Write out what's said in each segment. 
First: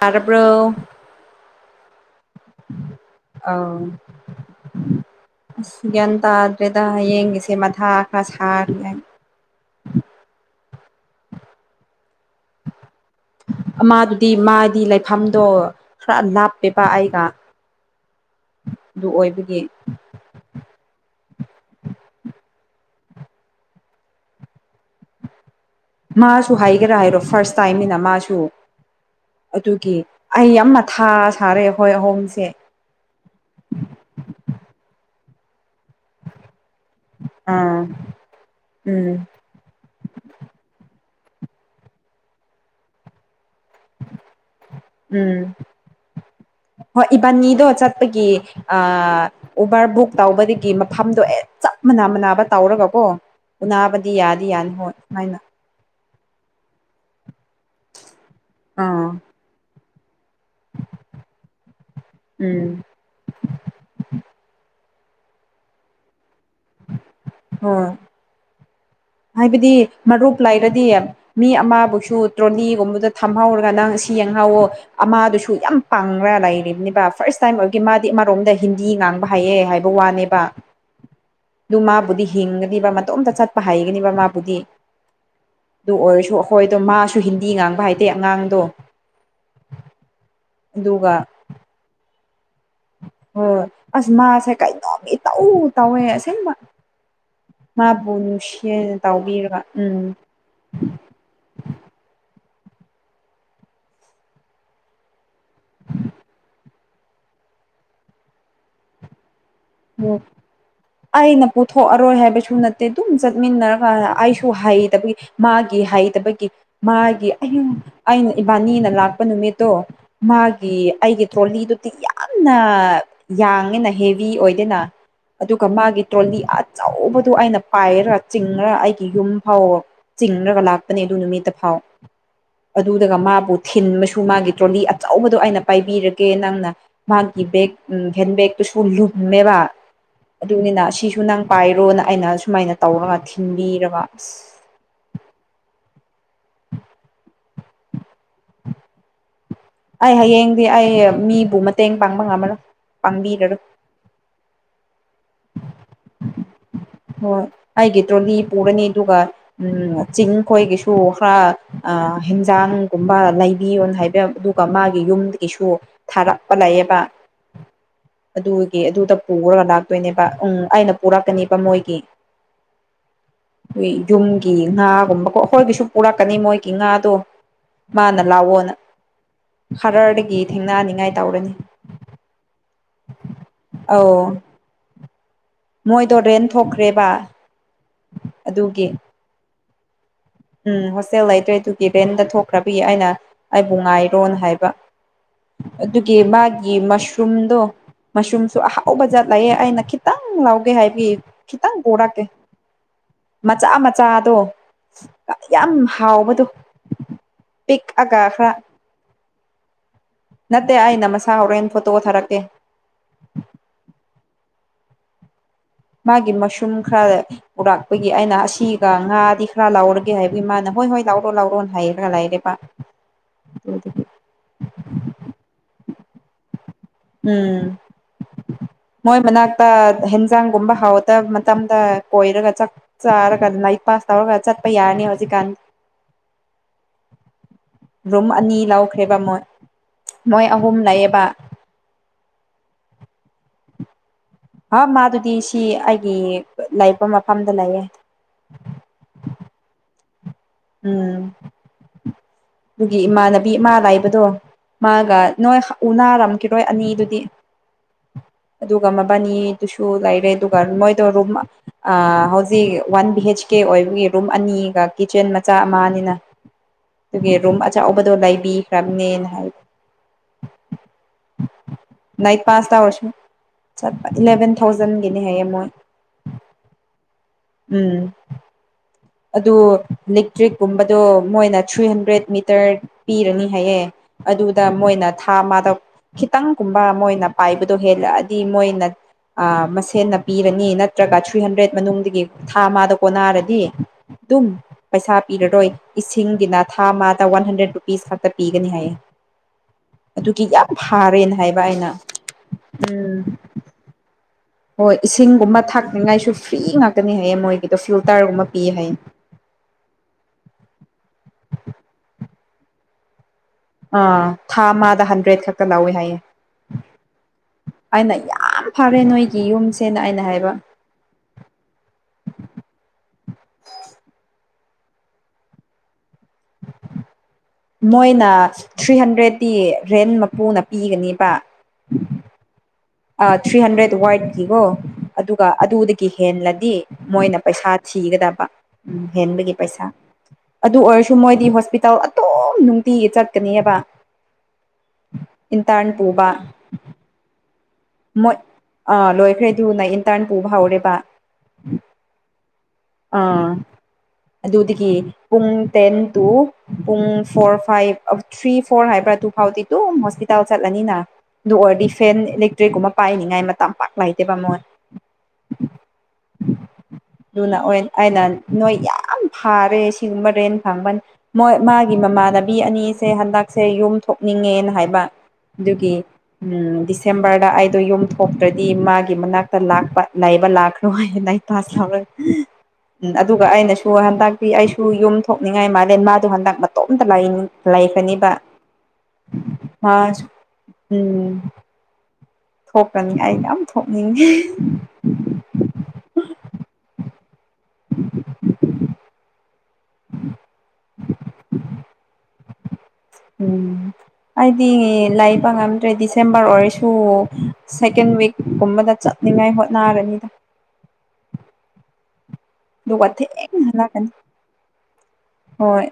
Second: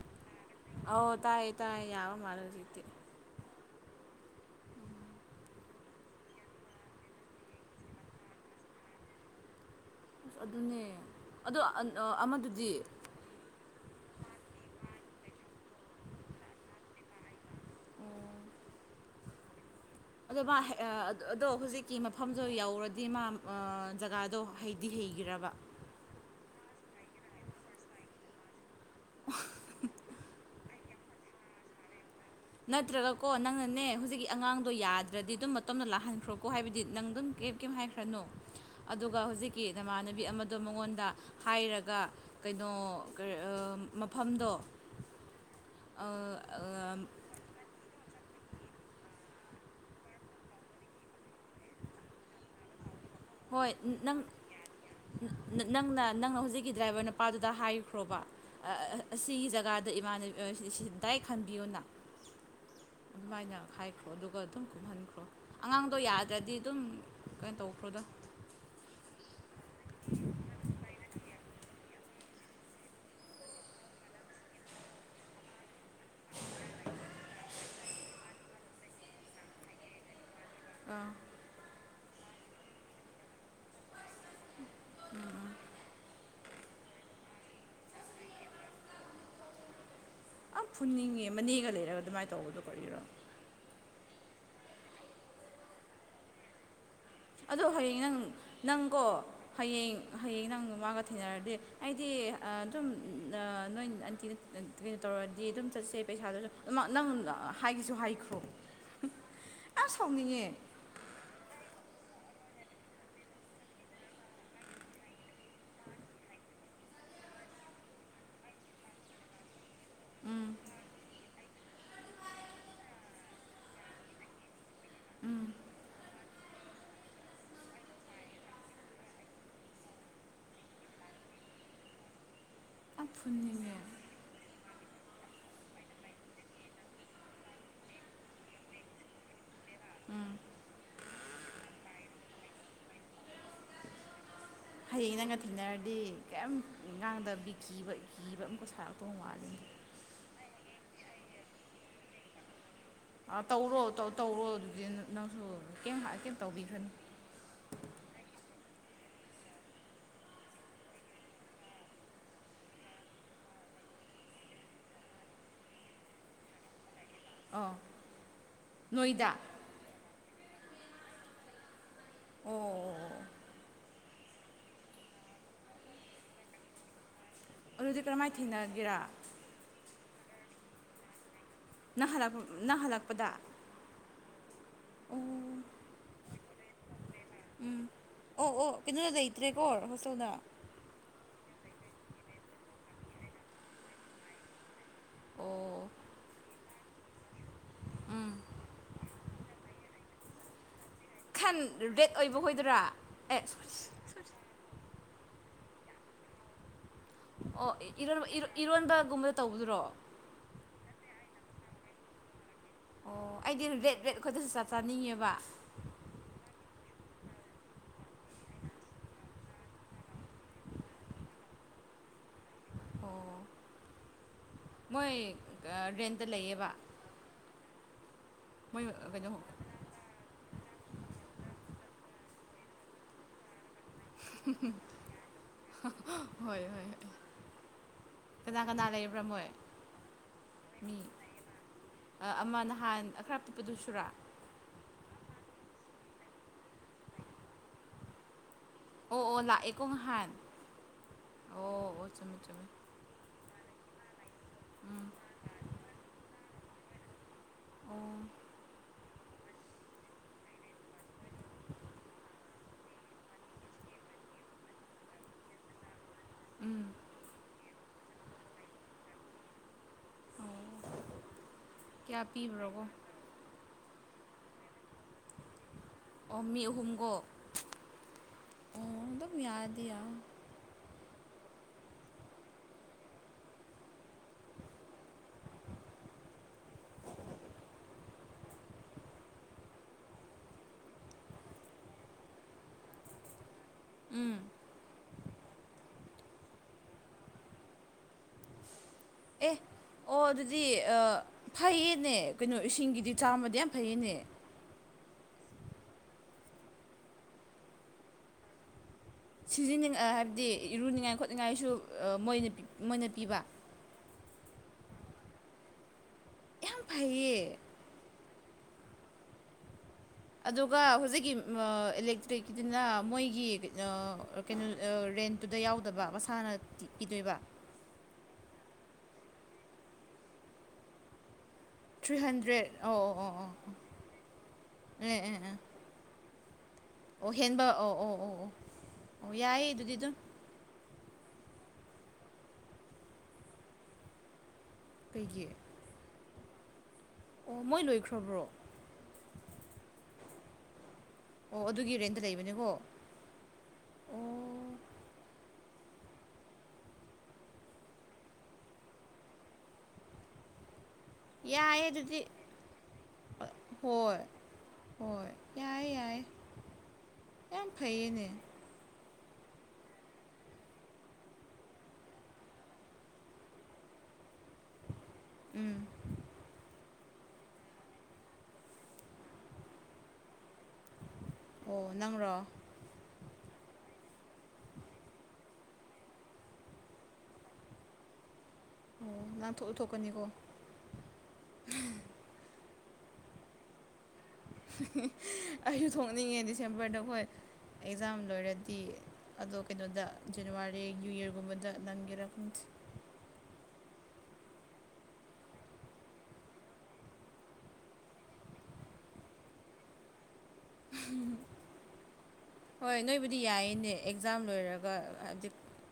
ꯇꯥꯔꯕ꯭ꯔꯣ ꯑ ꯇꯥꯏꯌꯦ ꯇꯥꯥꯏ ꯌꯥꯕ ꯃꯥꯖꯤꯗꯤ ꯑꯧ ꯎꯝ ꯑꯁ ꯒ꯭ꯌꯥꯟ ꯇꯥꯗ꯭ꯔꯦꯗ ꯍꯌꯦꯡꯒꯤꯁꯦ ꯃꯊꯥ ꯈꯔ ꯁꯥꯔꯦ ꯑꯁ ꯑꯗꯨꯅꯦ ꯑꯗ ꯃꯥꯗꯨꯗꯤ ꯃꯥꯗꯤ ꯂꯩꯐꯝꯗꯣ ꯂꯥꯕ ꯄꯦꯕꯑꯒ ꯑꯗꯨ ꯑꯣꯏꯕꯒꯤ ꯑꯗꯣ ꯃꯥ ꯑꯗꯨꯗꯤ ꯃꯥ ꯖꯒꯥꯗꯣ ꯍꯩꯗꯤ ꯍꯩꯒꯔꯕ ꯃꯥꯁꯨ ꯍꯥꯏꯒꯦꯔꯥ ꯍꯥꯏꯔꯣ ꯐꯥꯔꯁ ꯇꯥꯏꯝꯅꯤꯅ ꯃꯥꯁꯨ ꯑꯗꯨꯒꯤ ꯑꯩ ꯌꯥꯝ ꯃꯊꯥ ꯁꯥꯔꯦ ꯑꯩꯈꯣꯏ ꯑꯍꯣꯡꯁꯦ ꯅꯠꯇ꯭ꯔꯒꯀꯣ ꯅꯪꯅꯅꯦ ꯍꯧꯖꯤꯛꯀꯤ ꯑꯉꯥꯡꯗꯣ ꯌꯥꯗ꯭ꯔꯗꯤ ꯑꯗꯨꯝ ꯇꯣꯝꯅ ꯂꯥꯛꯍꯟꯈ꯭ꯔꯣꯀꯣ ꯍꯥꯏꯕꯗꯤ ꯅꯪ ꯑꯗꯨꯝ ꯀꯩꯞ ꯀꯩꯝ ꯑꯥ ꯍꯥꯏꯈ꯭ꯔꯅꯣ ꯎꯝ ꯑꯗꯨꯒ ꯍꯧꯖꯤꯛꯀꯤ ꯅꯃꯥꯟꯅꯕꯤ ꯑꯃꯗꯣ ꯃꯉꯣꯟꯗ ꯍꯥꯏꯔꯒ ꯀꯩꯅꯣ ꯃꯐꯝꯗꯣ ꯕꯅꯤꯗꯣ ꯆꯠꯄꯒꯤ ꯑ ꯎꯕꯔ ꯕꯨꯛ ꯇꯧꯕꯗꯒꯤ ꯃꯐꯝꯗꯣ ꯑꯦ ꯆꯞ ꯃꯥꯟ ꯎꯅꯥꯕ ꯇꯧꯔꯒꯀꯣ ꯍꯣꯏ ꯎꯅꯥꯕꯗꯤ ꯅꯪ ꯌꯥꯗꯤ ꯌꯥꯅꯤ ꯍꯣꯏ ꯁꯨꯃꯥꯏꯅ ꯅꯪꯅ ꯅꯪꯅ ꯍꯧꯖꯤꯛꯀꯤ ꯗ꯭ꯔꯥꯏꯕꯔ ꯅꯨꯄꯥꯗꯨꯗ ꯍꯥꯏꯈ꯭ꯔꯣꯕ ꯑꯥ ꯑꯁꯤꯒꯤ ꯖꯒꯥꯗ ꯏꯃꯥꯅꯕꯤ ꯁꯤ ꯗꯥꯏ ꯈꯟꯕꯤꯌꯣꯅ ꯎꯝ ꯑꯗꯨꯃꯥꯏꯅ ꯍꯥꯏꯥꯏꯈ꯭ꯔꯣ ꯑꯗꯨꯒ ꯑꯗꯨꯝ ꯀꯨꯝꯍꯟ ꯭ꯔꯣ ꯑꯉꯥꯡꯗꯣ ꯌꯥꯗ꯭ꯔꯗꯤ ꯑꯗꯨꯝ ꯀꯩꯅꯣ ꯍꯣꯏ ꯇꯧꯈ꯭ꯔꯣꯗꯣ ꯍꯥꯏꯕꯗꯤ ꯃꯔꯨꯞ ꯂꯩꯥꯏꯔꯗꯤ ꯃꯤ ꯑꯃꯕꯨꯁꯨ ꯇ꯭ꯔꯣꯂꯤꯒꯨꯝꯕꯗ ꯊꯝꯍꯧꯔꯒ ꯅꯪ ꯁꯤ ꯑꯃꯗꯨꯁꯨ ꯌꯥꯝ ꯄꯥꯡꯅ ꯂꯩꯔꯤꯕꯅꯤꯕ ꯐꯥꯔꯁ ꯇꯥꯏꯝ ꯑꯣꯏꯕꯒꯤ ꯃꯥꯗꯤ ꯑꯃꯥꯔꯣꯝꯗ ꯍꯤꯟꯗꯤ ꯉꯥꯡꯕ ꯍꯥꯏ ꯍꯥꯏꯩꯌꯦ ꯍꯥꯏꯕ ꯋꯥꯅꯦꯕ ꯑꯥ ꯑꯗꯨ ꯃꯥꯕꯨꯗꯤ ꯍꯤꯡꯒꯅꯤꯕ ꯃꯇꯣꯝꯇ ꯆꯠꯄ ꯍꯩꯒꯅꯤꯕ ꯃꯥꯕꯨꯗꯤ ꯑꯗꯨ ꯑꯣꯏꯔꯁꯨ ꯑꯩꯈꯣꯏꯗꯣ ꯃꯥꯁꯨ ꯍꯤꯟꯗꯤ ꯉꯥꯡꯕ ꯍꯥꯏꯇꯦ ꯑꯉꯥꯡꯗꯣ ꯑ ꯑꯗꯨꯒ ꯐꯨꯅꯤꯡꯉꯦ ꯃꯅꯦꯒ ꯂꯩꯔꯒ ꯑꯗꯨꯃꯥꯏꯅ ꯇꯧꯕꯗꯣ ꯀꯔꯤꯔꯣ ꯍꯣꯏ ꯑꯁ ꯃꯥꯁꯦ ꯀꯩꯅꯣ ꯃꯤ ꯇꯧꯎ ꯇꯧꯋꯦ ꯑꯁꯦꯡ ꯃꯥ ꯑꯗꯣ ꯍꯌꯦꯡ ꯅꯪ ꯅꯪꯀꯣ ꯇꯧꯕꯤꯔꯒ ꯍꯌꯦꯡ ꯎꯝ ꯍꯌꯦꯡ ꯅꯪ ꯃꯥꯒ ꯊꯦꯡꯅꯔꯗꯤ ꯑꯩꯗꯤ ꯑꯗꯨꯝ ꯅꯣꯏ ꯑꯟꯇꯤꯅ ꯀꯩꯅꯣ ꯇꯧꯔꯗꯤ ꯑꯗꯨꯝ ꯆꯠꯁꯦ ꯄꯩꯁꯥꯗꯨꯁꯨ ꯑꯗꯨꯝꯃꯛꯅꯝ ꯍꯥꯏꯁꯨ ꯍꯥꯏꯈ꯭ꯔꯣ ꯌꯥꯝ ꯑꯣ ꯁꯥꯎꯅꯤꯡꯉꯦ ꯑꯩꯅ ꯄꯨꯊꯣꯛꯑ ꯑꯔꯣꯏ ꯍꯥꯏꯕꯁꯨ ꯅꯠꯇꯦ ꯑꯗꯨꯝ ꯆꯠꯃꯤꯟꯅꯔꯒ ꯑꯩꯁꯨ ꯍꯩꯕꯒꯤ ꯃꯥꯒꯤ ꯍꯩꯇꯕꯒꯤ ꯃꯥ ꯃꯥꯒꯤ ꯑꯤꯡ ꯑꯩꯅ ꯏꯕꯥꯅꯤꯅ ꯂꯥꯛꯄ ꯅꯨꯃꯤꯠꯇꯣ ꯃꯥꯒꯤ ꯑꯩꯒꯤ ꯊ꯭ꯔꯣꯂꯤꯗꯨ ꯇꯤꯛ ꯌꯥꯝꯅ ꯌꯥꯡꯉꯦꯅ ꯍꯦꯚ ꯑꯣꯏꯗꯦꯅ ꯑꯗꯨꯒ ꯃꯥꯒꯤ ꯇ꯭ꯔꯣꯂꯤ ꯑꯆꯧꯕꯗꯨ ꯑꯩꯅ ꯄꯥꯏꯔ ꯆꯤꯡꯔ ꯑꯩꯒꯤ ꯌꯨꯝ ꯐꯥꯎ ꯆꯤꯡꯔꯒ ꯂꯥꯛꯄꯅꯦ ꯑꯗꯨ ꯅꯨꯃꯤꯠꯇ ꯐꯥꯎ [inaudible] ꯑꯗꯨꯗꯨꯒ ꯃꯥꯕꯨ ꯐꯨꯅꯤꯡꯉꯦ ꯊꯤꯟꯕꯁꯨ ꯃꯥꯒꯤ ꯇ꯭ꯔꯣꯂꯤ ꯑꯆꯧꯕꯗꯣ ꯑꯩꯅ ꯄꯥꯏꯕꯤꯔꯒꯦ ꯅꯪꯅ ꯃꯥꯒꯤ ꯕꯦꯛ ꯍꯦꯟꯕꯦꯛꯇꯨꯁꯨ ꯃꯕ ꯑꯗꯨꯅꯤꯅ ꯁꯤꯁꯨ ꯅꯪ ꯄꯥꯏꯔꯣꯅ ꯑꯩꯅ ꯁꯨꯃꯥꯏꯅ ꯇꯧꯔꯒ ꯊꯤꯟꯕꯤꯒ ꯑꯁ ꯍꯌꯦꯡ ꯅꯪꯒ ꯊꯦꯡꯅꯔꯗꯤ ꯀꯩꯝ ꯏ ꯉꯥꯡꯗ ꯕꯤ ꯀꯕ ꯏꯕ ꯑꯃꯨꯀ ꯁꯥꯔꯛꯇꯧ ꯋꯥꯠꯂꯤꯁꯦ ꯑꯩ ꯍꯌꯦꯡꯗꯤ ꯑꯩ ꯃꯤꯕꯨ ꯃꯇꯦꯡ ꯄꯥꯡꯕ ꯉꯝꯃꯔꯣꯏ ꯑ ꯄꯥꯡꯕꯤꯔꯔꯣꯏ ꯇꯧꯔꯣꯧ ꯇꯧꯔꯣ ꯑꯗꯨꯗꯤ ꯅ ꯅꯪꯁꯨ ꯀꯩꯝ ꯀꯩꯝ ꯇꯧꯕꯤꯈꯅꯨ ꯍꯣꯏ ꯑꯩꯒꯤ ꯇ꯭ꯔꯣꯂꯤ ꯄꯨꯔꯅꯤ ꯑꯗꯨꯒ ꯎ ꯆꯤꯡ ꯈꯣꯏꯒꯤꯁꯨ ꯈꯔ ꯍꯤꯟꯖꯥꯡꯒꯨꯝꯕ ꯂꯩ ꯄꯕꯤꯌꯣꯅ ꯍꯥꯏꯕ ꯑꯗꯨꯒ ꯃꯥꯒꯤ ꯌꯨꯝꯗꯒꯤꯁꯨ ꯊꯥꯔꯛꯄ ꯂꯩꯑꯦꯕ ꯑꯥ ꯑꯗꯨꯒꯤ ꯑꯗꯨꯗ ꯅꯣꯏꯗ ꯄꯨꯔꯒ ꯂꯥꯛꯇꯣꯏꯅꯦꯕ ꯎꯝ ꯑꯩꯅ ꯄꯨꯔꯛꯀꯅꯦꯕ ꯃꯣꯏꯒꯤ ꯑꯣ ꯌꯨꯝꯒꯤ ꯉꯥꯒꯨꯝꯕꯀꯣ ꯑꯩꯈꯣꯏꯒꯤꯁꯨ ꯄꯨꯔꯛꯀꯅꯤ ꯃꯣꯏꯒꯤ ꯉꯥꯗꯣ ꯑꯗꯨꯗꯤ ꯃꯥꯅ ꯀꯔꯝꯍꯥꯏꯅ ꯂꯥꯛꯑꯣꯅ ꯊꯦꯡꯅꯒꯦꯔꯥ ꯍꯔꯗꯒꯤ ꯊꯦꯡꯅꯅꯤꯡꯉꯥꯏ ꯇꯧꯔꯅꯤ ꯅꯥꯍꯜꯂꯄ ꯅꯥꯍꯜꯂꯛꯄꯗ ꯑꯧ ꯑꯣ ꯃꯣꯏꯗꯣ ꯔꯦꯟ ꯊꯣꯛꯈ꯭ꯔꯦꯕ ꯑꯗꯨꯒꯤ ꯀꯣ ꯍꯁꯅ ꯎꯝ ꯍꯣꯁꯇꯦꯜ ꯂꯩꯇ꯭ꯔꯦ ꯑꯗꯨꯒꯤ ꯔꯦꯟꯗ ꯊꯣꯛꯈ꯭ꯔꯕꯒꯤ ꯑꯩꯅ ꯑꯩꯕꯨ ꯉꯥꯏꯔꯣ ꯍꯥꯏꯕ ꯑꯣ ꯑꯗꯨꯒꯤ ꯃꯥꯒꯤ ꯃꯁꯔꯨꯝꯗꯣ ꯃꯁꯔꯨꯝꯁꯨ ꯑꯍꯥꯎꯕ ꯖꯠ ꯂꯑꯦ ꯑꯩꯅ ꯈꯤꯇꯪ ꯂꯧꯒꯦ ꯍꯥꯏꯕ ꯑꯩ ꯈꯟ ꯈꯤꯇꯪ ꯔꯦꯠ ꯄꯣꯔꯛꯀꯦ ꯑꯣꯏꯕ ꯈꯣꯏꯗꯨꯔꯥ ꯑꯦ ꯃꯆꯥ ꯃꯆꯥꯗꯣ ꯌꯥꯝ ꯍꯥꯎꯕꯗꯣ ꯑꯣ ꯄꯤꯛꯑꯒ ꯈꯔ ꯏꯔꯣꯟꯕꯒꯨꯝꯕ ꯇꯧꯗ꯭ꯔꯣ ꯑꯁ ꯍꯣꯔꯦꯟ ꯐꯣ ꯊꯥꯔꯀꯦ ꯑꯣ ꯑꯩꯗꯤ ꯔꯕꯦꯠ ꯕꯦꯠ ꯑꯩꯈꯣꯏꯗꯁꯨ ꯆꯥ ꯆꯥꯅꯤꯡꯉꯦꯕ ꯃꯥꯒꯤ ꯃꯁꯨꯝ ꯈꯔ ꯎꯔꯥꯛꯄꯒꯤ ꯑꯩꯅ ꯑꯁꯤꯒ ꯉꯥꯗꯤ ꯈꯔ ꯂꯥꯎꯔꯒꯦ ꯍꯥꯏꯕꯒꯤ ꯃꯥꯅ ꯍꯣꯏ ꯍꯣꯏ ꯂꯥꯎꯔꯣ ꯂꯥꯎꯔꯣꯅ ꯍꯥꯏꯩꯔꯒ ꯂꯥꯏꯔꯦꯕ ꯑꯣ ꯃꯣꯏ ꯔꯦꯟꯇ ꯂꯩꯌꯦꯕ ꯎꯝ ꯃꯣꯏ ꯃꯅꯥꯛꯇ ꯍꯦꯟꯖꯥꯡꯒꯨꯝꯕ ꯍꯥꯎꯗꯕ ꯃꯇꯝꯗ ꯀꯣꯏꯔꯒ ꯆꯥꯛꯆꯔꯒꯅꯥ ꯄꯥꯁ ꯇꯧꯔꯒ ꯆꯠꯄ ꯌꯥꯔꯅꯤ ꯍꯧꯖꯤꯛꯀꯥꯟ ꯍꯣꯏ ꯍꯣꯏ ꯍꯣꯏ ꯔꯨꯝ ꯑꯅꯤ ꯀꯅꯥ ꯀꯅꯥ ꯂꯧꯈ꯭ꯔꯦꯕ ꯂꯩꯕ꯭ꯔꯥ ꯃꯣꯏ ꯃꯣꯏ ꯑꯍꯨꯝ ꯃꯤ ꯂꯩꯑꯕ ꯑꯃ ꯅꯍꯥꯟ ꯈꯔ ꯄꯤꯛꯄꯗꯨ ꯁꯨꯔꯥ ꯑ ꯃꯥꯗꯨꯗꯤ ꯁꯤ ꯑꯩꯒꯤ ꯂꯩꯕ ꯃꯐꯝꯗ ꯂꯩꯌꯦ ꯑꯣ ꯑꯣ ꯂꯥꯛꯑꯦꯀꯣꯍꯥꯟ ꯎꯝ ꯍꯣꯠ ꯁꯃ ꯑꯗꯨꯒꯤ ꯏꯃꯥꯟꯅꯕꯤ ꯏꯃꯥ ꯂꯥꯏꯕꯗꯣ ꯎꯝ ꯃꯥꯒ ꯅꯣꯏ ꯎ ꯅꯥꯔꯝꯈꯤꯔꯣꯏ ꯑꯅꯤꯗꯨꯗꯤ ꯑꯣ ꯑꯗꯨꯒ ꯃꯕꯥꯅꯤꯗꯨꯁꯨ ꯂꯩꯔꯦ ꯑꯗꯨꯒ ꯃꯣꯏꯗꯣ ꯔꯨꯝ ꯍꯧꯖꯤꯛ ꯋꯥꯟ ꯕꯤꯍ ꯑꯩꯩꯆ ꯀꯦ ꯑꯣꯏꯕꯒꯤ ꯔꯨꯝ ꯑꯅꯤꯒ ꯀꯤꯠꯆꯟ ꯃꯆꯥ ꯑꯃ ꯑꯅꯤꯅ ꯎꯝ ꯑꯗꯨꯒꯤ ꯔꯨꯝ ꯑꯆꯥꯎꯕꯗꯣ ꯂꯩꯕꯤꯈ꯭ꯔꯕꯅꯦꯅ ꯑꯣ ꯀꯌꯥ ꯍꯥꯏꯕ ꯄꯥꯁ ꯇ ꯄꯤꯕ꯭ꯔꯣꯀꯣ ꯑꯣꯁ ꯆꯠꯄ ꯏꯂꯚꯦꯟ ꯊꯥꯎꯖꯟꯒꯤꯅꯦ ꯍꯥꯏꯌꯦ ꯃꯣꯏ ꯑꯣ ꯃꯤ ꯑꯍꯨꯝꯒꯣ ꯎꯝ ꯑꯣ ꯑꯗꯨꯝ ꯑꯗꯨ ꯌꯥꯔꯗꯤ ꯌꯥꯔꯦ ꯅꯛꯇ꯭ꯔꯤꯛꯀꯨꯝꯕꯗꯣ ꯃꯣꯏꯅ ꯊ꯭ꯔꯤ ꯍꯟꯗ꯭ꯔꯦꯗ ꯃꯤꯇꯔ ꯄꯤꯔꯅꯤ ꯍꯥꯏꯌꯦ ꯑꯗꯨꯗ ꯃꯣꯏꯅ ꯊꯥ ꯑꯃꯗ ꯈꯤꯇꯪꯒꯨꯝꯕ ꯃꯣꯏꯅ ꯄꯥꯏꯕꯗꯣ ꯍꯦꯜꯂꯛꯑꯗꯤ ꯃꯣꯏꯅ ꯃꯁꯦꯟꯅ ꯄꯤꯔꯅꯤ ꯅꯠꯇ꯭ꯔꯒ ꯊ꯭ꯔꯤ ꯍꯟꯗ꯭ꯔꯦꯠ ꯃꯅꯨꯡꯗꯒꯤ ꯊꯥ ꯑꯃꯗ ꯀꯣꯟꯅꯔꯗꯤ ꯎꯝ ꯑꯗꯨꯝ ꯄꯩꯁꯥ ꯄꯤꯔꯔꯣꯏ ꯏꯁꯤꯡꯒꯤꯅ ꯊꯥ ꯃꯗ ꯋꯥꯟ ꯍꯟꯗ꯭ꯔꯦꯗ ꯔꯨꯄꯤꯁ ꯈꯛꯇ ꯄꯤꯒꯅꯤ ꯍꯥꯏꯌꯦ ꯑꯦ ꯑꯣ ꯑꯗꯨꯒꯤ ꯑꯗꯨꯗꯤ ꯌꯥꯝ ꯐꯥꯔꯦꯅ ꯍꯥꯏꯕ ꯑꯩꯅ ꯐꯩꯌꯦꯅꯦ ꯀꯩꯅꯣ ꯏꯁꯤꯡꯒꯤꯗꯤ ꯎꯝ ꯆꯥꯃꯗꯤ ꯌꯥꯝ ꯐꯩꯌꯦꯅꯦ ꯍꯣꯏ ꯏꯁꯤꯡꯒꯨꯝꯕ ꯊꯥꯛꯅꯤꯉꯥꯏꯁꯨ ꯐ꯭ꯔꯤ ꯉꯥꯛꯇꯅꯤ ꯍꯥꯏꯌꯦ ꯃꯣꯏꯒꯤꯗꯣ ꯐꯤꯜꯇꯔꯒꯨꯝꯕ ꯄꯤꯌꯦ ꯍꯥꯏꯌꯦ ꯁꯤꯖꯤꯅꯤꯡ ꯍꯥꯏꯕꯗꯤ ꯏꯔꯨꯅꯤꯡꯉꯥꯏ ꯈꯣꯠꯅꯤꯡꯉꯥꯏꯁꯨ ꯃꯣꯏꯅ ꯃꯣꯏꯅ ꯄꯤꯕ ꯑꯥ ꯊꯥ ꯑꯃꯗ ꯍꯟꯗ꯭ꯔꯦꯗ ꯈꯛꯇ ꯂꯧꯋꯦ ꯍꯥꯏꯌꯦꯦ ꯌꯥꯝ ꯐꯩꯌꯦ ꯌꯥꯝ ꯐꯔꯦ ꯅꯣꯏꯒꯤ ꯌꯨꯝꯁꯤꯁꯦ ꯑꯗꯨꯒ ꯍꯧꯖꯤꯛꯀꯤ ꯏꯂꯦꯛꯇ꯭ꯔꯤꯛꯀꯤꯅ ꯃꯣꯏꯒꯤ ꯀꯩꯅꯣ ꯔꯦꯟꯇꯨꯗ ꯌꯥꯎꯗꯕ ꯃꯁꯥꯅ ꯄꯤꯗꯣꯏꯕ ꯃꯣꯏꯅ ꯊ꯭ꯔꯤ ꯍꯟꯗ꯭ꯔꯦꯗꯤ ꯔꯦꯟ ꯃꯄꯨꯅ ꯄꯤꯒꯅꯦꯕ ꯊ꯭ꯔꯤ ꯍꯟꯗ꯭ꯔꯦꯠ ꯑꯧ ꯑꯧ ꯑꯧ ꯑꯧ ꯊ꯭ꯔꯤ ꯍꯟꯗ꯭ꯔꯦꯗ ꯋꯥꯏꯗꯀꯤꯀꯣ ꯑꯦ ꯑꯦ ꯑꯗꯨꯒ ꯑꯦ ꯑꯗꯨꯗꯒꯤ ꯍꯦꯜꯂꯗꯤ ꯑꯣ ꯃꯣꯏꯅ ꯍꯦꯟꯕ ꯄꯩꯁꯥ ꯑꯧ ꯑꯧ ꯑꯧ ꯊꯤꯒꯗꯕ ꯑꯧ ꯎ ꯑꯣ ꯍꯦꯟꯕꯒꯤ ꯌꯥꯏꯌꯦ ꯄꯩꯁꯥ ꯑꯗꯨꯗꯤ ꯑꯗꯨꯝ ꯑꯗꯨ ꯑꯣꯏꯔꯁꯨ ꯁꯨꯝ ꯃꯣꯏꯗꯤ ꯍꯣꯁꯄꯤꯇꯥꯜ ꯑꯇꯣꯝ ꯅꯨꯡꯇꯤꯒꯤ ꯆꯠꯀꯅꯦꯕ ꯀꯩꯒꯤ ꯏꯟꯇꯥꯟꯄꯨꯕ ꯑꯣ ꯃꯣꯏ ꯃꯣꯏ ꯂꯣꯏꯈ꯭ꯔꯕ꯭ꯔꯣ ꯑꯥ ꯂꯣꯏꯈ꯭ꯔꯦꯗꯨ ꯅꯪ ꯏꯟꯇꯔꯟ ꯄꯨꯕ ꯍꯧꯔꯦꯕ ꯑꯣ ꯑꯗꯨꯒꯤ ꯔꯦꯟꯇ ꯂꯩꯕꯅꯤꯀꯣ ꯑꯥ ꯑꯗꯨꯗꯤ ꯄꯨꯡ ꯇ ꯇ ꯄꯨꯡ ꯐꯣꯔ ꯐꯥꯏꯚ ꯊ꯭ꯔꯤ ꯐꯣꯔ ꯍꯥꯏꯕ꯭ꯔ ꯇ ꯐꯥꯎꯤ ꯇ ꯍꯣꯁꯄꯤꯇꯥ ꯆꯠꯂꯅꯤꯅ ꯑꯗꯨ ꯌꯥꯏꯌꯦ ꯑꯣꯏꯔꯗꯤ ꯐꯦꯟ ꯑꯗꯨꯗꯤ ꯏꯂꯦꯛꯇ꯭ꯔꯤꯛꯀꯨꯝꯕ ꯄꯥꯏꯅꯤꯡꯉꯥꯏ ꯃꯇꯝ ꯄꯥꯛ ꯍꯣꯏ ꯂꯩꯇꯦꯕ ꯃꯣꯏ ꯍꯣꯏ ꯌꯥꯏꯦ ꯌꯥꯏꯏꯦ ꯑꯗꯨꯅ ꯑꯩꯅ ꯅꯣꯏ ꯌꯥꯝ ꯐꯥꯔꯦ ꯁꯤꯒꯨꯝꯕ ꯔꯦꯟ ꯐꯪꯕ ꯃꯣꯏ ꯃꯥꯒꯤ ꯃꯃꯥꯟꯅꯕꯤ ꯑꯅꯤꯁꯦ ꯍꯟꯗꯛꯁꯦ ꯌꯨꯝ ꯊꯣꯛꯅꯤꯡꯉꯦꯅ ꯍꯥꯏꯕ ꯎꯝ ꯑꯗꯨꯒꯤ ꯗꯤꯁꯦꯝꯕꯔꯗ ꯑꯩꯗꯣ ꯌꯨꯝ ꯊꯣꯛꯇ꯭ꯔꯗꯤ ꯃꯥꯒꯤ ꯃꯅꯥꯛꯇ ꯂꯥꯛꯄ ꯂꯩꯕ ꯂꯥꯛꯈ꯭ꯔꯣꯏ ꯍ ꯑꯣ ꯇꯥꯁꯕꯔ ꯅꯪꯔꯣ ꯎꯝ ꯑꯗꯨꯒ ꯑꯩꯅꯁꯨ ꯍꯟꯗꯛꯇꯤ ꯑꯩꯁꯨ ꯌꯨꯝ ꯊꯣꯛꯅꯤꯡꯉꯥꯏ ꯃꯥꯂꯦ ꯃꯥꯗꯣ ꯍꯟꯗꯛ ꯃꯇꯣꯝꯇ ꯂꯥꯏꯌꯦꯡ ꯍꯥꯏꯥꯏ ꯐꯅꯤꯕ ꯑꯣ ꯅꯪꯊꯎ ꯊꯣꯛꯀꯅꯤꯀꯣ ꯊꯣꯛꯀꯅꯤ ꯑꯩꯅ ꯑꯝ ꯊꯣꯛꯅꯤꯡꯉꯦ ꯑꯩꯁꯨ ꯊꯣꯛꯅꯤꯡꯉꯦ ꯗꯤꯁꯦꯝꯕꯔꯗ ꯍꯈꯣꯏ ꯑꯦꯛꯖꯥꯝ ꯂꯣꯏꯔꯗꯤ ꯑꯗꯣ ꯀꯩꯅꯣꯗ ꯖꯅꯋꯥꯔꯤ ꯅ꯭ꯌꯨ ꯌꯔꯒꯨꯝꯕꯗ ꯅꯪꯒꯤꯔꯛ ꯎꯝ ꯎꯝ ꯑꯩꯗꯤ ꯂꯥꯏꯛꯕ ꯉꯝꯗ꯭ꯔꯦ ꯗꯤꯁꯦꯝꯕꯔ ꯑꯣꯏꯔꯁꯨ ꯁꯦꯀꯦꯟ ꯋꯤꯛꯀꯨꯝꯕꯗ ꯆꯠ ꯅꯤꯡꯉꯥꯏ ꯍꯣꯠꯅꯔꯅꯤꯗ ꯎꯝ ꯍꯣꯏ ꯑꯗꯨꯒ ꯅꯣꯏꯕꯨꯗꯤ ꯊꯦꯡꯅ ꯌꯥꯏꯌꯦꯅꯦ ꯍꯜꯂꯛꯀꯅꯤ ꯑꯦꯛꯖꯥꯝ ꯂꯣꯏꯔꯒ ꯍꯥꯏꯕꯗꯤ ꯍꯣꯏ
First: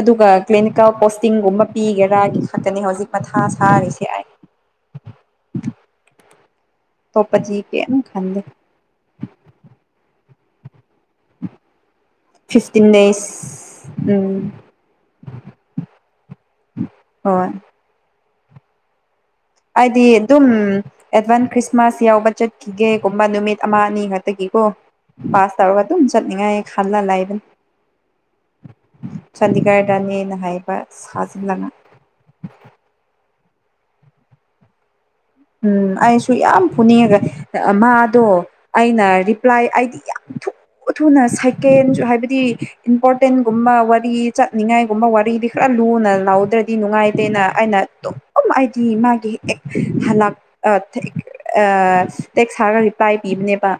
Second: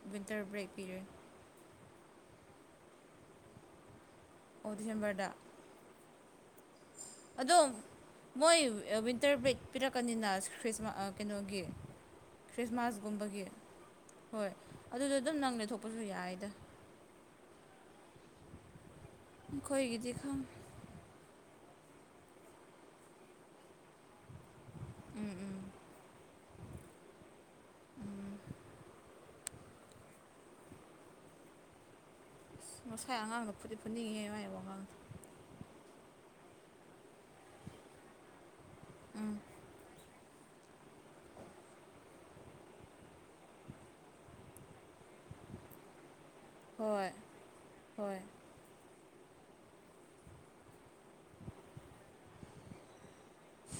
ꯑꯗꯨꯒ ꯋꯤꯟꯇꯔ ꯕ꯭ꯔꯦꯛ ꯀ꯭ꯂꯤꯅꯤꯀꯦꯜ ꯄꯤꯔꯦ ꯀꯣꯁꯇꯤꯡꯒꯨꯝꯕ ꯄꯤꯒꯦꯔꯥꯒꯤ ꯈꯛꯇꯅꯤ ꯍꯧꯖꯤꯛ ꯃꯊꯥ ꯁꯥꯔꯤꯁꯦ ꯑꯥꯏ ꯑꯣꯖꯝꯕꯦꯗ ꯑꯗꯣ ꯑꯇꯣꯞꯄꯗꯤ ꯀꯩꯝ ꯈꯟꯗꯦ ꯃꯣꯏ ꯋꯤꯟꯇꯔ ꯕ꯭ꯔꯦꯛ ꯄꯤꯔꯛꯀꯅꯤꯅꯔꯤ ꯀꯩꯅꯣꯒꯤ ꯐꯤꯐꯇꯤꯟ ꯗꯦꯁ ꯈ꯭ꯔꯤꯁꯃꯥꯁꯒꯨꯝꯕꯒꯤ ꯍꯣꯏ ꯑꯗꯨꯗꯣ ꯑꯗꯨꯝ ꯅꯪꯅꯦꯦ ꯊꯣꯛꯄꯁꯨ ꯌꯥꯏꯗ ꯍꯣꯏ ꯍꯥꯏꯗꯤ ꯑꯩꯈꯣꯏꯒꯤꯗꯤ ꯈꯪ ꯑꯗꯨꯝ ꯑꯦꯗꯋꯥꯟ ꯈ꯭ꯔꯤ ꯈ꯭ꯔꯤꯁꯃꯥꯁ ꯌꯥꯎꯕ ꯆꯠꯈꯤꯒꯦꯒꯨꯝꯕ ꯅꯨꯃꯤꯠ ꯑꯃ ꯑꯅꯤ ꯈꯛꯇꯒꯤꯀꯣ ꯎꯝ ꯄꯥꯁ ꯎꯝ ꯇꯧꯔꯒ ꯑꯗꯨꯝ ꯆꯠꯅꯤꯡꯉꯥꯏ ꯈꯜꯂꯅ ꯂꯑꯕ ꯎꯝ ꯆꯥꯟꯗꯤꯒꯔꯗꯅꯦꯅ ꯍꯥꯏꯕ ꯁꯥꯖꯤꯟꯂꯉꯒ ꯑꯁ ꯉꯁꯥꯏ ꯑꯉꯥꯡꯗ ꯐꯗꯤ ꯐꯨꯟꯅꯤꯡꯉꯦ ꯃꯥ ꯍꯥꯏꯕ ꯑꯉꯥꯡꯗꯣ ꯎꯝ ꯑꯩꯁꯨ ꯌꯥꯝ ꯐꯨꯅꯤꯡꯉꯒ ꯃꯥꯗꯣ ꯑꯩꯅ ꯎꯝ ꯔꯤꯄ꯭ꯂꯥꯏ ꯑꯩꯗꯤ ꯌꯥꯝ ꯊꯨ [inaudible] ꯊꯨꯅ ꯁꯥꯏꯀꯦꯟ ꯍꯥꯏꯕꯗꯤ ꯏꯝꯄꯣꯔꯇꯦꯟꯒꯨꯝꯕ ꯋꯥꯔꯤ ꯆꯠꯅꯤꯡꯉꯥꯏꯒꯨꯝꯕ ꯋꯥꯔꯤꯗꯤ ꯈꯔ ꯂꯨ ꯂꯨꯅ ꯂꯥꯎꯗ꯭ꯔꯗꯤ ꯍꯣꯏ ꯅꯨꯡꯉꯥꯏꯇꯦꯅ ꯑꯩꯅ ꯍꯣꯏ ꯑꯗꯨꯝ ꯑꯩꯗꯤ ꯃꯥꯒꯤ ꯍꯂ ꯇꯦꯛꯁ ꯁꯥꯔꯒ ꯔꯤꯄ꯭ꯂꯥꯏ ꯄꯤꯕꯅꯦꯕ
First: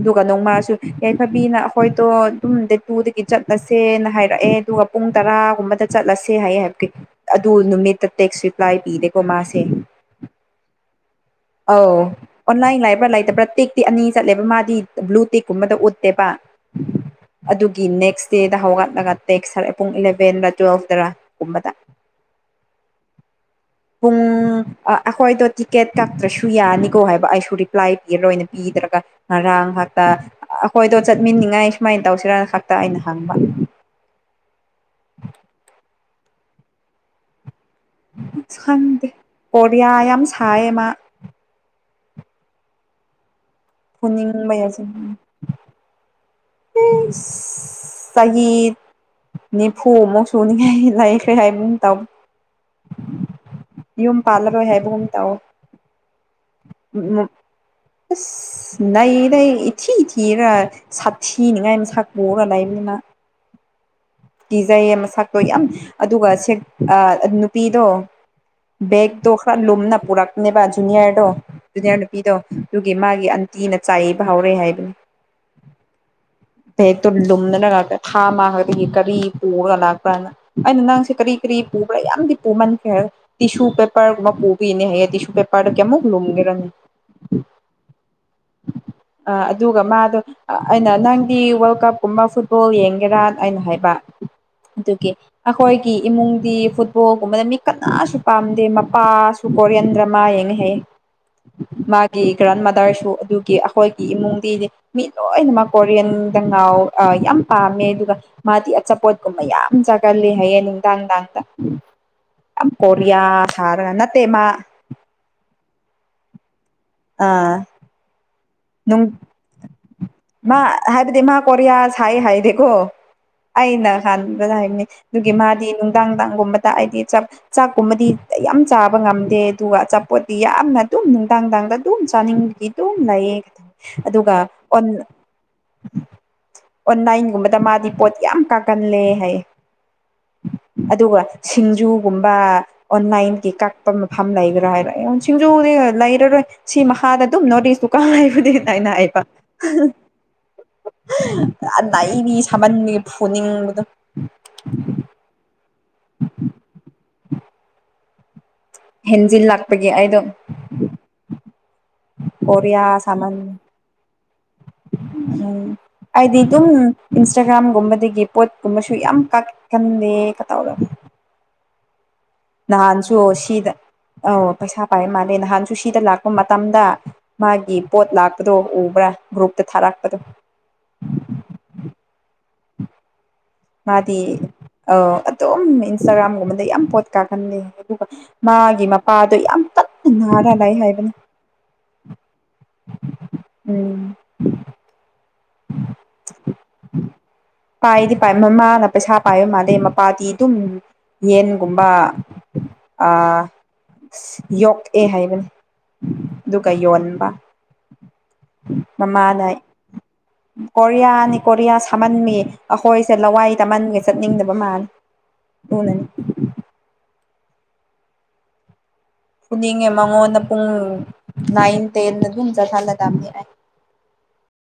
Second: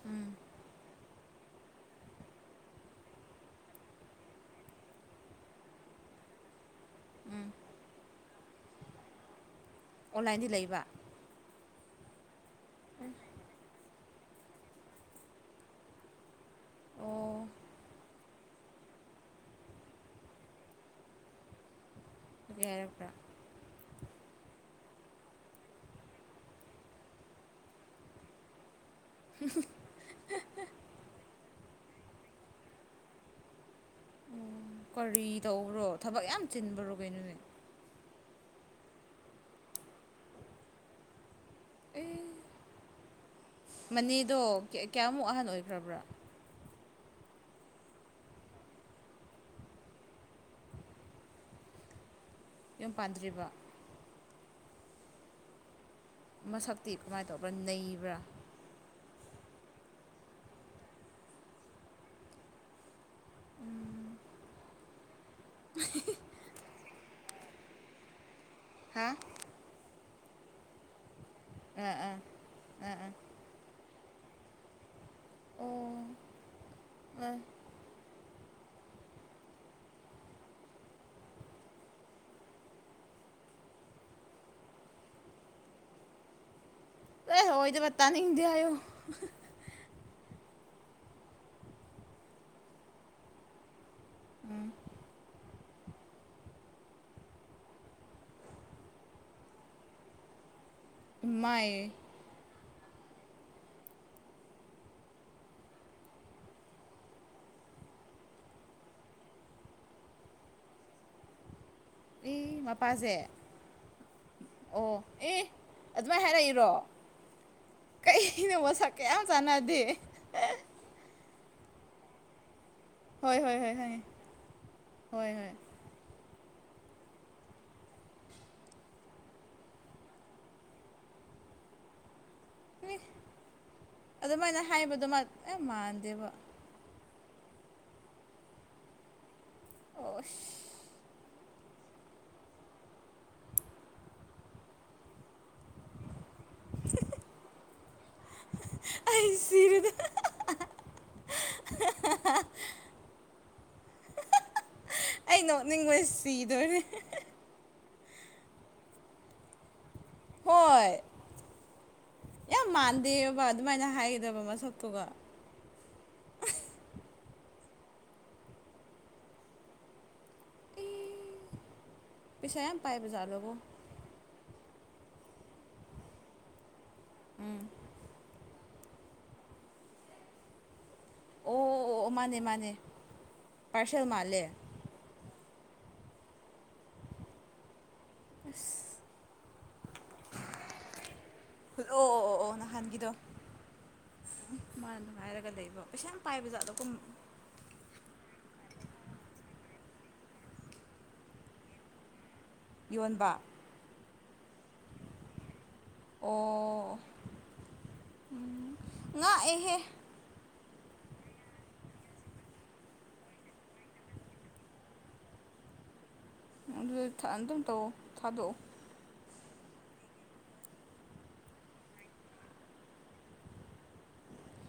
ꯑꯗꯨꯒ ꯎꯝ ꯅꯣꯡꯃꯁꯨ ꯌꯥꯏꯐꯕꯤꯅ ꯑꯩꯈꯣꯏꯗꯣ ꯑꯗꯨꯝ ꯗꯦ ꯇꯨꯗꯒꯤ ꯆꯠꯂꯁꯦꯅ ꯍꯥꯏꯔꯛꯑꯦ ꯑꯗꯨꯒ ꯄꯨꯡ ꯇꯔꯥꯒꯨꯝꯕꯗ ꯆꯠꯂ ꯆꯠꯂꯁꯦ ꯍꯥꯏꯌꯦ ꯍꯥꯏꯕꯦ ꯎꯝ ꯑꯗꯨ ꯅꯨꯃꯤꯠꯇ ꯇꯦꯛꯁ ꯔꯤꯄ꯭ꯂꯥꯏ ꯄꯤꯗꯦꯀꯣ ꯃꯥꯁꯦ ꯑꯣꯟꯂꯥꯏꯟꯗꯤ ꯂꯩꯕ ꯑꯧ ꯑꯣꯟꯂꯥꯏꯟ ꯂꯕ꯭ꯔꯥ ꯂꯩꯇꯕ꯭ꯔꯥ ꯇꯦꯛꯇꯤ ꯑꯅꯤ ꯆꯠꯂꯦꯕ ꯃꯥꯗꯤ ꯕ꯭ꯂꯨ ꯇꯦꯛꯀꯨꯝꯕꯗ ꯎꯠꯇꯦꯕ ꯑꯣ ꯑꯗꯨꯒꯤ ꯅꯦꯛꯁ ꯗꯦꯗ ꯍꯧꯒꯠꯂꯒ ꯇꯦꯛꯁꯥ ꯄꯨꯡ ꯏꯂꯚꯦꯟꯗ ꯇꯨꯋꯦꯜꯐꯇꯔꯒꯨꯝꯕꯗ ꯀꯦꯔꯄ꯭ꯔꯥ ꯄꯨꯡ ꯑꯩꯈꯣꯏꯗ ꯇꯤꯀꯦꯠ ꯀꯛꯇ꯭ꯔꯁꯨ ꯌꯥꯅꯤꯀꯣ ꯍꯥꯏꯕ ꯑꯩꯁꯨ ꯔꯤꯄ꯭ꯂꯥꯏ ꯄꯤꯔ ꯂꯣꯏꯅ ꯄꯤꯗ꯭ꯔꯒ ꯉꯔꯥꯡ ꯍꯥꯛꯇ ꯑꯩꯈꯣꯏꯗꯣ ꯆꯠꯃꯤꯅꯤꯉꯥꯏ ꯁꯨꯃꯥꯏꯅ ꯇꯧꯁꯤꯔꯅ ꯈꯛꯇ ꯑꯩꯅ ꯍꯪꯕ ꯀꯔꯤ ꯇ꯭ꯔꯣ ꯊꯕꯛ ꯌꯥꯝ ꯆꯤꯟꯕ꯭ꯔꯣ ꯀꯩꯅꯣꯅꯦ ꯈꯪꯗꯦ ꯄꯔꯤꯌꯥ ꯌꯥꯝ ꯁꯥꯏꯌꯦꯃ ꯃꯅꯦꯗꯣ ꯐꯨꯅꯤꯡꯕ ꯀꯌꯥꯃꯨꯛ ꯑꯍꯟ ꯑꯣꯏꯈ꯭ꯔꯕ꯭ꯔꯥ ꯎ ꯁꯍꯤꯗ ꯅꯤꯐꯨ ꯑꯃꯨꯛ ꯁꯨꯅꯤꯡꯉꯥꯏ ꯂꯩꯈ꯭ꯔꯦ ꯍꯥꯏꯕ ꯇ ꯌꯨꯝ ꯄꯥꯟꯗ꯭ꯔꯤꯕ ꯍꯥꯏ ꯨꯨꯝ ꯇꯑꯣ ꯃꯁꯛꯇꯤ ꯅ ꯀꯃꯥꯏꯅ ꯇꯧꯕ꯭ꯔꯥ ꯅꯩꯕ꯭ꯔꯥ ꯅ ꯏ ꯊꯤ ꯏ ꯊꯤꯔꯥ ꯁꯥ ꯊ ꯅꯨꯡꯉꯥꯏꯅ ꯁꯄꯔꯥ ꯂꯥꯏꯕꯅ ꯎꯝ ꯀꯤꯖꯩꯌꯦ ꯃꯁꯛꯇꯣ ꯌꯥꯝ ꯑꯗꯨꯒ ꯁꯦꯛ ꯅꯨꯄꯤꯗꯣ ꯍꯥ ꯕꯒ ꯗꯣ ꯍꯥꯥꯔ ꯂꯨꯨꯝꯅ ꯄꯔꯛꯅꯦꯕꯖꯨꯟꯌꯥꯔꯗꯣ ꯖꯨꯅꯤꯌꯥꯔ ꯑꯥ ꯑꯥ ꯅꯨꯄꯤꯗꯣ ꯑꯗꯨꯒꯤ ꯑꯥ ꯑꯥ ꯃꯥꯒꯤ ꯑꯟꯇꯤꯅ ꯆꯥꯏꯕ ꯍꯧꯥꯎꯔꯦ ꯍꯥꯏꯕꯅꯤ ꯑꯣ ꯐ ꯇ ꯑꯥ ꯂꯨꯅꯅ ꯊꯝ ꯀꯔꯤ ꯄꯨꯔꯒ ꯂꯥꯛꯄ꯭ꯔꯥꯅ ꯑꯩꯅ ꯅꯪꯁꯦ ꯀꯔꯤ ꯀꯔꯤ ꯄꯨꯕ꯭ꯔꯥ ꯌꯥꯝꯗꯤ ꯄꯨꯃꯟꯈ꯭ꯔ ꯍꯥꯏ ꯇꯤꯁꯨ ꯄꯦꯄꯥꯔ ꯀꯕꯤ ꯏꯅꯤ ꯍꯥꯏꯗꯤꯁꯨ ꯄꯦꯄꯥꯔ ꯀꯃꯣꯒ ꯂꯨꯒꯦꯔꯅꯤ ꯑ ꯍꯏꯗ ꯄꯠꯇꯅꯤꯗꯣ ꯑꯗꯨꯒ ꯃꯥꯗꯣ ꯑꯩꯅ ꯅꯪꯗꯤ ꯋꯥꯔꯜ ꯀꯞꯀꯨꯝꯕ ꯐꯨꯠꯕꯣꯜ ꯌꯦꯡꯒꯦꯔꯅ ꯑꯅ ꯍꯥꯏꯕ ꯎꯝ ꯑꯗꯨꯒꯤ ꯑꯩꯈꯣꯏꯒꯤ ꯏꯃꯨꯡꯗꯤ ꯐꯨꯠꯕꯣꯜꯒꯨꯝꯕꯗ ꯃꯤ ꯀꯅꯥꯁꯨ ꯄꯥꯝꯗꯦ ꯃꯄꯥꯁꯨ ꯀꯣꯔꯤꯌꯟ ꯗ꯭ꯔꯃꯥ ꯌꯦ ꯏꯃꯥꯏ ꯃꯥꯒꯤ ꯒ꯭ꯔꯥꯟ ꯃꯥꯗꯔ ꯑꯗꯨ ꯑꯗꯨꯒꯤ ꯑꯩꯈꯣꯏꯒꯤ ꯏꯃꯨꯡꯗꯤꯗꯤ ꯃꯤ ꯂꯣꯏꯅꯃꯛ ꯀꯣꯔꯤꯌꯟꯗ ꯉꯥꯎ ꯌꯥꯝ ꯄꯥꯝꯃꯦ ꯑꯗꯨꯒ ꯃꯥꯗꯤ ꯑꯆꯥꯄꯣꯠꯀꯨꯝꯕ ꯌꯥꯝ ꯆꯥꯒꯜꯂꯤ ꯍꯥꯏꯌꯦꯡ ꯅꯨꯡꯗꯥꯡꯗꯥꯡꯗ ꯑꯦ ꯌꯥꯝ ꯀꯣꯔꯤꯌꯥ ꯃꯄꯥꯁꯦ ꯁꯥꯔ ꯅꯠꯇꯦꯃ ꯑꯣ ꯑꯦ ꯑꯗꯨꯃꯥꯏꯅ ꯁꯤꯅ ꯃꯁꯛꯀꯌꯥꯝ ꯆꯥꯟꯅꯗꯦ ꯄꯔꯤꯌꯥ ꯍꯥꯏ ꯍꯥꯏ ꯗꯣ ꯍꯣꯏ ꯍꯣꯏ ꯍꯣꯏ ꯑꯩꯅ ꯈꯪꯉꯦ ꯍꯥꯟꯕ ꯍꯥꯏꯕꯅꯤ ꯍꯣꯏ ꯑꯗꯨꯒꯤ ꯍꯣꯏ ꯃꯥꯗꯤ ꯅꯨꯡꯗꯥꯡ ꯅꯨꯡꯗꯥꯡꯒꯨꯝꯕ ꯍꯥꯏꯗꯤ ꯆꯥꯛ ꯆꯥꯛꯀꯨꯝꯕꯗꯤ ꯌꯥꯝ ꯆꯥꯕ ꯉꯝꯗꯦ ꯑꯗꯨꯒ ꯑꯆꯥꯄꯣꯠꯇꯤ ꯌꯥꯝꯅ ꯑꯗꯨꯝ ꯅꯨꯡꯗꯥꯡꯗꯥꯡ ꯑꯗꯨꯝ ꯆꯥꯅꯤꯡꯒꯤ ꯑꯗꯨ ꯑꯦ ꯂꯩꯌꯦ ꯑꯗꯨꯒ ꯑꯗꯨꯃꯥꯏꯅ ꯑꯣꯟ ꯍꯥꯏꯕꯗꯨꯃ ꯌꯥꯝ ꯃꯥꯟꯗꯦꯕ ꯅꯥꯏꯟꯒꯨꯝꯕꯗ ꯃꯥꯗꯤ ꯄꯣꯠ ꯌꯥꯝ ꯀꯥꯒꯜꯂꯦ ꯍꯥꯏ ꯑꯣ ꯑꯁ ꯑꯗꯨꯒ ꯁꯤꯡꯖꯨꯒꯨꯝꯕ ꯑꯣꯟꯂꯥꯏꯟꯒꯤ ꯀꯛꯄ ꯃꯐꯝ ꯂꯩꯕ꯭ꯔꯥ ꯍꯥꯏꯔꯛꯑꯦ ꯁꯤꯡꯖꯨꯗꯤ ꯂꯩꯔꯔꯣꯏ ꯁꯤ ꯃꯈꯥꯗ ꯑꯗꯨꯝ ꯅꯣꯔꯠ ꯏꯁꯇꯨꯀ ꯍꯥꯏꯕꯅꯤꯅ ꯑꯩꯅ ꯍꯥꯏꯕ ꯑꯩ ꯁꯤꯔꯦꯗ ꯑꯗ ꯑꯩꯅꯤ ꯁꯥꯃꯟꯒꯤ ꯐꯨꯅꯤꯡꯕꯗ ꯑ ꯅꯣꯛꯅꯤꯡꯕ ꯁꯤꯗꯣꯔꯦ ꯍꯟꯖꯤꯜ ꯂꯥꯛꯄ ꯍꯣꯏ ꯌꯥꯝ ꯀꯣꯔꯤꯌꯥ ꯁꯥꯃꯟ ꯃꯥꯟꯗꯦꯕ ꯑꯗꯨꯃꯥꯏꯅ ꯍꯥꯏꯒꯗꯕ ꯃꯁꯛꯇꯨꯒ ꯎꯝ ꯑꯩꯗꯤ ꯑꯗꯨꯝ ꯏꯟꯁꯇꯥꯒ꯭ꯔꯥꯝꯒꯨꯝꯕꯗꯒꯤ ꯄꯣꯠꯀꯨꯝꯕꯁꯨ ꯌꯥꯝ ꯀꯀꯟꯗꯦ ꯀꯇꯧꯔ ꯑꯩ ꯄꯩꯁꯥ ꯌꯥꯝ ꯄꯥꯏꯕ ꯅꯍꯥꯟꯁꯨ ꯖꯥꯠꯂꯣꯕꯣ ꯁꯤꯗ ꯑ ꯄꯩꯁꯥ ꯄꯥꯏꯕ ꯃꯥꯜꯂꯦ ꯅꯍꯥꯟꯁꯨ ꯁꯤꯗ ꯂꯥꯛꯄ ꯃꯇꯝꯗ ꯎꯝ ꯃꯥꯒꯤ ꯄꯣꯠ ꯂꯥꯛꯄꯗꯣ ꯎꯕ꯭ꯔꯥ ꯒ꯭ꯔꯨꯞꯇ ꯊꯥꯔꯛꯄꯗꯣ ꯑꯣ ꯑꯣ ꯑꯣ ꯃꯥꯅꯦ ꯃꯥꯅꯦ ꯄꯥꯔꯁꯦꯜ ꯃꯥꯗꯤ ꯃꯥꯜꯂꯦ ꯑꯗꯨꯝ ꯏꯟꯁꯇꯥꯒ꯭ꯔꯥꯝꯒꯨꯝꯕꯗ ꯌꯥꯝ ꯄꯣꯠ ꯀꯥꯍꯂ ꯑꯗꯨꯒ ꯃꯥꯒꯤ ꯃꯄꯥꯗꯣ ꯌꯥꯝ ꯀꯟꯅ ꯅꯥꯔ ꯂꯩ ꯍꯥꯏꯕꯅꯤ ꯑꯣ ꯑꯣ ꯑꯣ ꯑꯣ ꯅꯍꯥꯟꯒꯤꯗꯣ ꯎꯝ ꯃꯥ ꯅꯨꯡꯉꯥꯏꯔꯒ ꯄꯥꯏꯗꯤ ꯄꯥꯏ ꯃꯃꯥꯅ ꯄꯩꯁꯥ ꯄꯥꯏ ꯑꯗꯩ ꯃꯄꯥꯇꯤ ꯑꯗꯨꯝ ꯌꯦꯟꯒꯨꯝꯕ ꯌꯣꯟꯕ ꯑꯥ ꯌꯣꯛꯑꯦ ꯍꯥꯏꯕꯅꯤ ꯑꯗꯨꯒ ꯌꯣꯟꯕ ꯉꯥꯛ ꯃꯃꯥꯅ ꯑꯦꯍꯦ ꯀꯣꯔꯤꯌꯥꯅꯤ ꯀꯣꯔꯤꯌꯥ ꯁꯥꯃꯟꯃꯤ ꯑꯩꯈꯣꯏꯁꯦ ꯂꯋꯥꯏ ꯇꯝꯃꯟꯒꯦ ꯆꯠꯅꯤꯡꯗꯕ ꯃꯥꯜꯅꯤ ꯍꯣꯂꯅꯤ ꯑꯗꯨꯗꯤ ꯑꯇꯪ ꯇꯧꯑꯣ ꯊꯥꯗꯣꯛꯑꯣ ꯄꯨꯅꯤꯡꯉꯦ ꯃꯉꯣꯟꯗ ꯄꯨꯡ ꯅꯥꯏꯟ ꯇꯦꯟ ꯑꯗꯨꯝ ꯆꯠꯊꯜꯂꯗꯕꯅꯤ ꯑꯩ [unintelligible]